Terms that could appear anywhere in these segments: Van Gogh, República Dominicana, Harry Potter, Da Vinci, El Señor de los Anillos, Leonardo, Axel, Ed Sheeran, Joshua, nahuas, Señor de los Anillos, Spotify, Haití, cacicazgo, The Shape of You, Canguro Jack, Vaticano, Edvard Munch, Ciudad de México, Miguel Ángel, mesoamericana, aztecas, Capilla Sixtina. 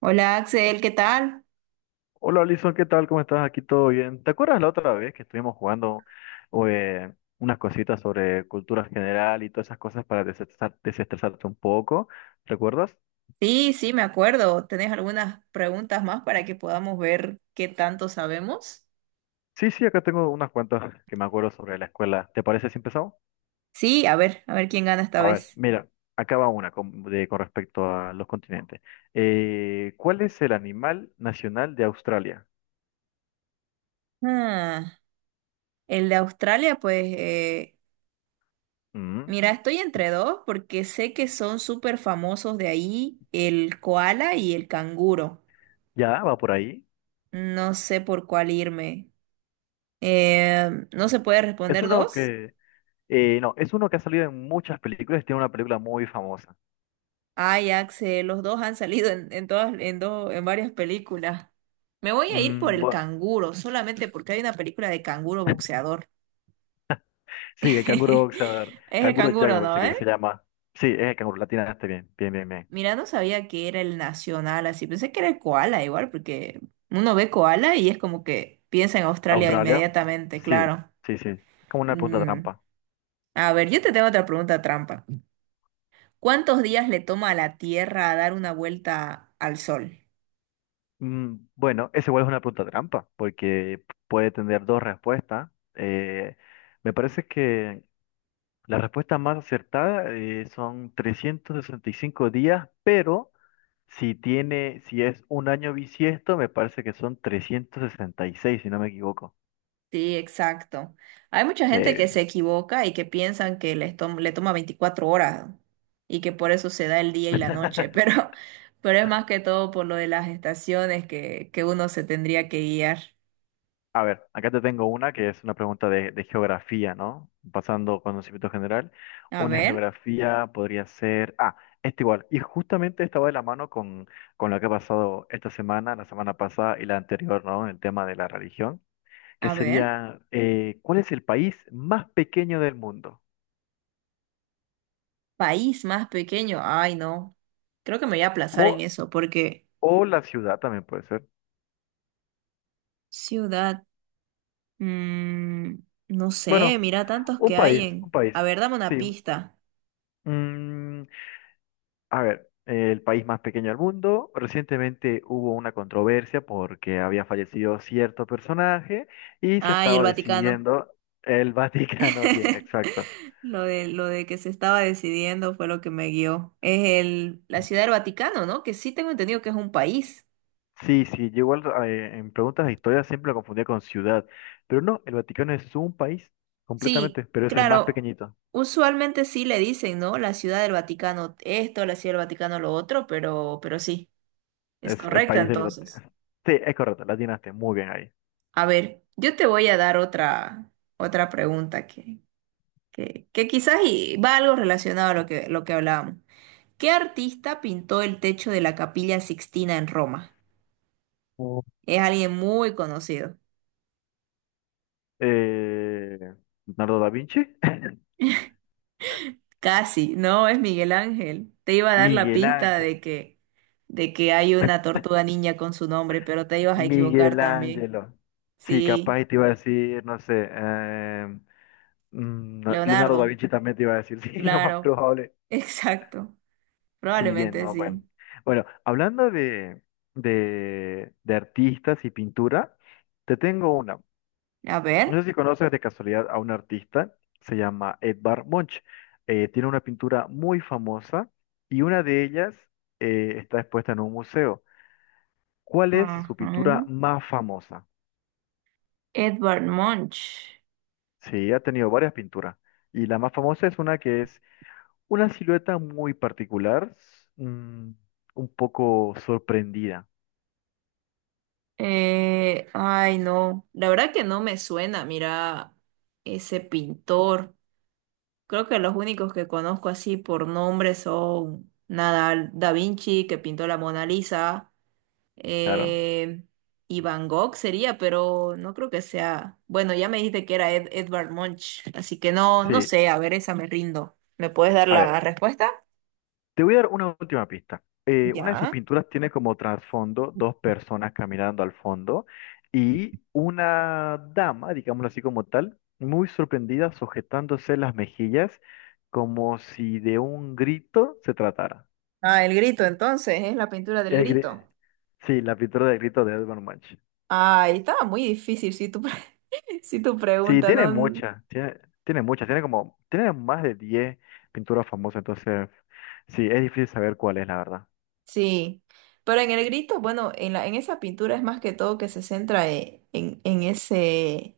Hola Axel, ¿qué tal? Hola, Alison, ¿qué tal? ¿Cómo estás? Aquí todo bien. ¿Te acuerdas la otra vez que estuvimos jugando eh, unas cositas sobre cultura general y todas esas cosas para desestresarte un poco? ¿Recuerdas? Sí, sí, me acuerdo. ¿Tenés algunas preguntas más para que podamos ver qué tanto sabemos? Sí, sí, acá tengo unas cuantas que me acuerdo sobre la escuela. ¿Te parece si empezamos? Sí, a ver quién gana esta A ver, vez. mira, acá va una con respecto a los continentes. ¿Cuál es el animal nacional de Australia? Ah, el de Australia, pues, Mm, mira, estoy entre dos porque sé que son súper famosos de ahí, el koala y el canguro. ya, va por ahí. No sé por cuál irme. ¿No se puede Es responder uno dos? que, no, es uno que ha salido en muchas películas y tiene una película muy famosa. Ay, Axel, los dos han salido en todas, en dos, en varias películas. Me voy a ir por Mm, el bueno, canguro, solamente porque hay una película de canguro boxeador. sí, el canguro boxeador. Es el Canguro Jack me canguro, parece ¿no? que se ¿Eh? llama. Sí, es el canguro, latina, este bien, bien, bien, bien. Mira, no sabía que era el nacional así. Pensé que era el koala igual, porque uno ve koala y es como que piensa en Australia ¿Australia? inmediatamente, Sí, claro. sí, sí. Como una pregunta Mm. trampa. A ver, yo te tengo otra pregunta trampa. ¿Cuántos días le toma a la Tierra a dar una vuelta al Sol? Mm, bueno, es igual es una pregunta trampa, porque puede tener dos respuestas. Me parece que la respuesta más acertada son 365 días, pero si tiene, si es un año bisiesto, me parece que son 366 si no me equivoco. Sí, exacto. Hay mucha Sí, gente que se bien. equivoca y que piensan que les le toma 24 horas y que por eso se da el día y la noche, pero es más que todo por lo de las estaciones que uno se tendría que guiar. A ver, acá te tengo una que es una pregunta de geografía, ¿no? Pasando conocimiento general, A una ver, geografía podría ser... Ah, esta igual. Y justamente estaba de la mano con lo que ha pasado esta semana, la semana pasada y la anterior, ¿no? El tema de la religión, que a ver, sería, ¿cuál es el país más pequeño del mundo? país más pequeño. Ay, no. Creo que me voy a aplazar en O, eso porque o la ciudad también puede ser. ciudad, mm, no Bueno, sé, mira tantos un que hay país, un en... A país. ver, dame una Sí. pista. Mm, a ver, el país más pequeño del mundo. Recientemente hubo una controversia porque había fallecido cierto personaje y se Ay, el estaba Vaticano. decidiendo el Vaticano. Bien, exacto. Lo de que se estaba decidiendo fue lo que me guió. Es el, la Ciudad del Vaticano, ¿no? Que sí tengo entendido que es un país. Sí, sí, yo igual en preguntas de historia siempre lo confundía con ciudad, pero no, el Vaticano es un país Sí, completamente, pero es el más claro. pequeñito, Usualmente sí le dicen, ¿no? La Ciudad del Vaticano esto, la Ciudad del Vaticano lo otro, pero sí, es es el correcta país del entonces. Vaticano. Sí, es correcto, la atinaste, muy bien ahí. A ver, yo te voy a dar otra, pregunta que quizás y va algo relacionado a lo que hablábamos. ¿Qué artista pintó el techo de la Capilla Sixtina en Roma? Oh, Es alguien muy conocido. Eh, Leonardo da Vinci. Casi, no es Miguel Ángel. Te iba a dar la Miguel pista Ángel. de que hay una tortuga niña con su nombre, pero te ibas a equivocar Miguel también. Ángelo. Sí, Sí, capaz te iba a decir, no sé, no, Leonardo da Leonardo, Vinci también te iba a decir, sí, lo más claro, probable. exacto. Sí, bien, Probablemente no, sí. bueno. Bueno, hablando de, de artistas y pintura, te tengo una. A No ver. sé si conoces de casualidad a un artista, se llama Edvard Munch. Tiene una pintura muy famosa y una de ellas está expuesta en un museo. ¿Cuál es Ajá. su pintura más famosa? Edvard Munch. Sí, ha tenido varias pinturas. Y la más famosa es una que es una silueta muy particular, un poco sorprendida, Ay, no. La verdad que no me suena, mira, ese pintor. Creo que los únicos que conozco así por nombre son Nadal, Da Vinci, que pintó la Mona Lisa, claro. eh, y Van Gogh sería, pero no creo que sea. Bueno, ya me dijiste que era Edvard Munch, así que no, no Sí, sé, a ver, esa me rindo. ¿Me puedes dar a la ver, respuesta? te voy a dar una última pista. Una de sus Ya. pinturas tiene como trasfondo dos personas caminando al fondo y una dama, digámoslo así como tal, muy sorprendida, sujetándose las mejillas como si de un grito se tratara. Ah, el grito, entonces, es la pintura del El gri- grito. sí, la pintura del grito de Edvard Munch. Ay, estaba muy difícil si tu Sí, pregunta tiene no. muchas, tiene muchas, tiene como, tiene más de 10 pinturas famosas, entonces sí, es difícil saber cuál es, la verdad. Sí, pero en el grito, bueno, en esa pintura es más que todo que se centra en ese,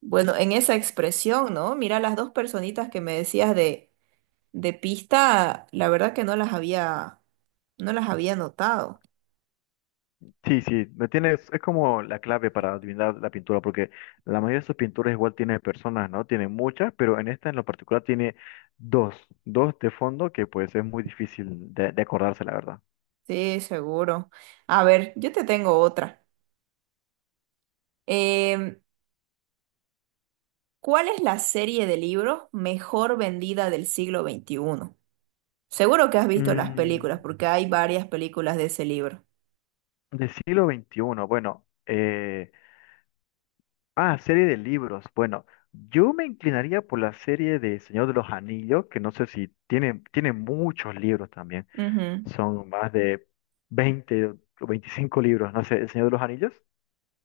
bueno, en esa expresión, ¿no? Mira, las dos personitas que me decías de pista, la verdad que no las había notado. Sí, sí, me tienes, es como la clave para adivinar la pintura, porque la mayoría de sus pinturas igual tiene personas, ¿no? Tiene muchas, pero en esta en lo particular tiene dos, dos de fondo que pues es muy difícil de acordarse, la verdad. Sí, seguro. A ver, yo te tengo otra. Em, ¿cuál es la serie de libros mejor vendida del siglo XXI? Seguro que has visto las Mm, películas, porque hay varias películas de ese libro. del siglo XXI, bueno, ah, serie de libros. Bueno, yo me inclinaría por la serie de Señor de los Anillos, que no sé si tiene, tiene muchos libros también. Ujú. Son más de 20 o 25 libros, no sé, El Señor de los Anillos.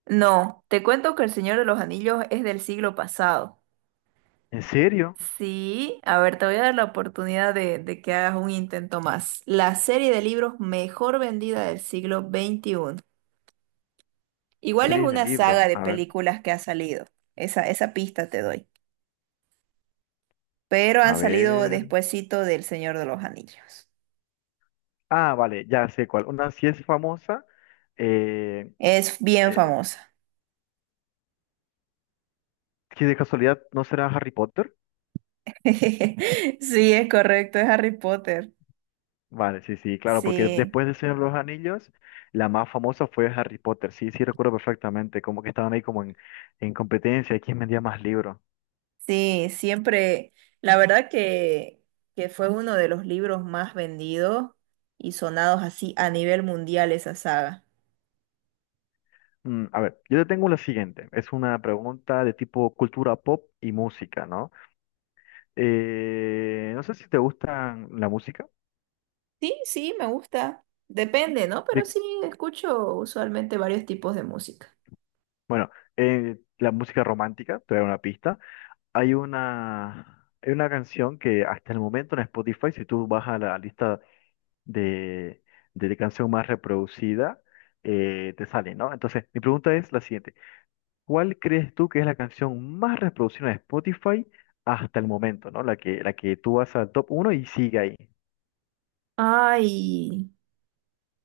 No, te cuento que El Señor de los Anillos es del siglo pasado. ¿En serio? Sí, a ver, te voy a dar la oportunidad de que hagas un intento más. La serie de libros mejor vendida del siglo XXI. Igual es Series de una libros. saga de A ver, películas que ha salido. Esa pista te doy. Pero han a salido ver. despuesito del Señor de los Anillos. Ah, vale, ya sé cuál. Una sí es famosa, eh, Es bien eh, famosa. que de casualidad no será Harry Potter. Sí, es correcto, es Harry Potter. Vale, sí, sí, claro, porque Sí. después de Señor de los Anillos, la más famosa fue Harry Potter. Sí, sí, recuerdo perfectamente, como que estaban ahí como en competencia, de quién vendía más libros. Sí, siempre, la verdad que fue uno de los libros más vendidos y sonados así a nivel mundial esa saga. Mm, a ver, yo te tengo la siguiente. Es una pregunta de tipo cultura pop y música, ¿no? No sé si te gustan la música. Sí, sí, me gusta. Depende, ¿no? Pero De- sí, escucho usualmente varios tipos de música. bueno, la música romántica, te voy a dar una pista. Hay una canción que hasta el momento en Spotify, si tú vas a la lista de, de canción más reproducida te sale, ¿no? Entonces, mi pregunta es la siguiente. ¿Cuál crees tú que es la canción más reproducida de Spotify hasta el momento? ¿No? La que tú vas al top uno y sigue ahí. Ay,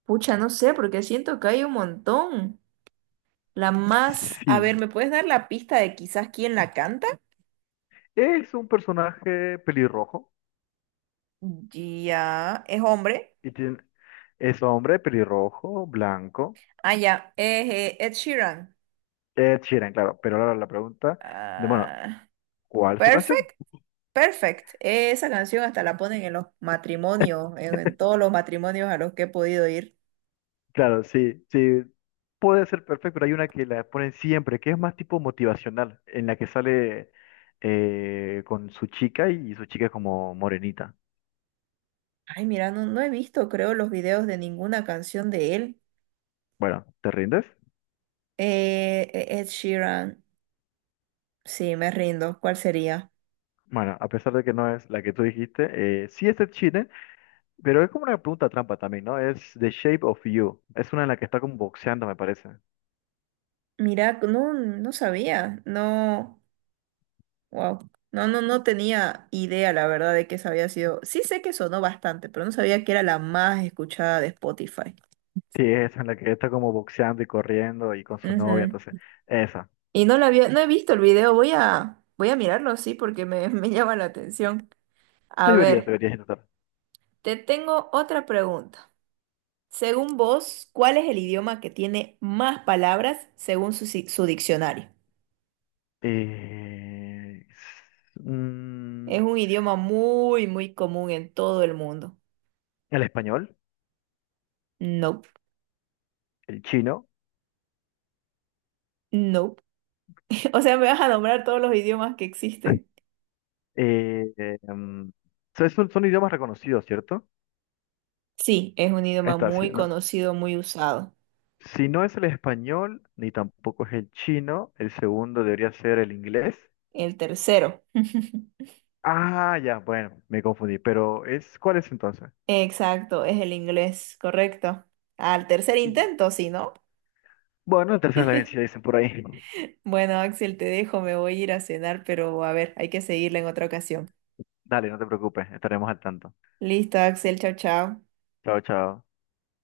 pucha, no sé, porque siento que hay un montón. La más, a ver, Sí. ¿me puedes dar la pista de quizás quién la canta? Es un personaje pelirrojo Ya, es hombre. y tiene, es hombre pelirrojo, blanco. Ah, ya, es Ed Sheeran. Ed Sheeran, claro. Pero ahora la pregunta bueno, Ah, ¿cuál es su canción? Perfect. Perfect. Esa canción hasta la ponen en los matrimonios, en todos los matrimonios a los que he podido ir. Claro, sí, sí, puede ser perfecto, pero hay una que la ponen siempre, que es más tipo motivacional, en la que sale con su chica y su chica es como morenita. Ay, mira, no, no he visto, creo, los videos de ninguna canción de él. Bueno, ¿te rindes? Ed Sheeran. Sí, me rindo. ¿Cuál sería? Bueno, a pesar de que no es la que tú dijiste, sí es de Chile, pero es como una pregunta trampa también, ¿no? Es The Shape of You, es una en la que está como boxeando, me parece. Mira, no, no sabía. No, wow. No, no, no tenía idea, la verdad, de que esa había sido. Sí sé que sonó bastante, pero no sabía que era la más escuchada de Spotify. Sí, es en la que está como boxeando y corriendo y con su novia, Ujú. entonces, esa. Y no he visto el video, voy a mirarlo, sí, porque me llama la atención. A Deberías, ver, deberías intentar. te tengo otra pregunta. Según vos, ¿cuál es el idioma que tiene más palabras según su, si- su diccionario? Eh, s- mm, Es un idioma muy, muy común en todo el mundo. el español, No, el chino. no. O sea, me vas a nombrar todos los idiomas que existen. eh, em, son idiomas reconocidos, ¿cierto? Sí, es un Ahí idioma está, sí, muy no. conocido, muy usado. Si no es el español, ni tampoco es el chino, el segundo debería ser el inglés. El tercero. Ah, ya, bueno, me confundí, pero es, ¿cuál es entonces? Exacto, es el inglés, correcto. Al tercer intento, sí, ¿no? Bueno, el tercero es la vencida, dicen por ahí. Bueno, Axel, te dejo, me voy a ir a cenar, pero a ver, hay que seguirla en otra ocasión. Dale, no te preocupes, estaremos al tanto. Listo, Axel, chao, chao. Chao, chao.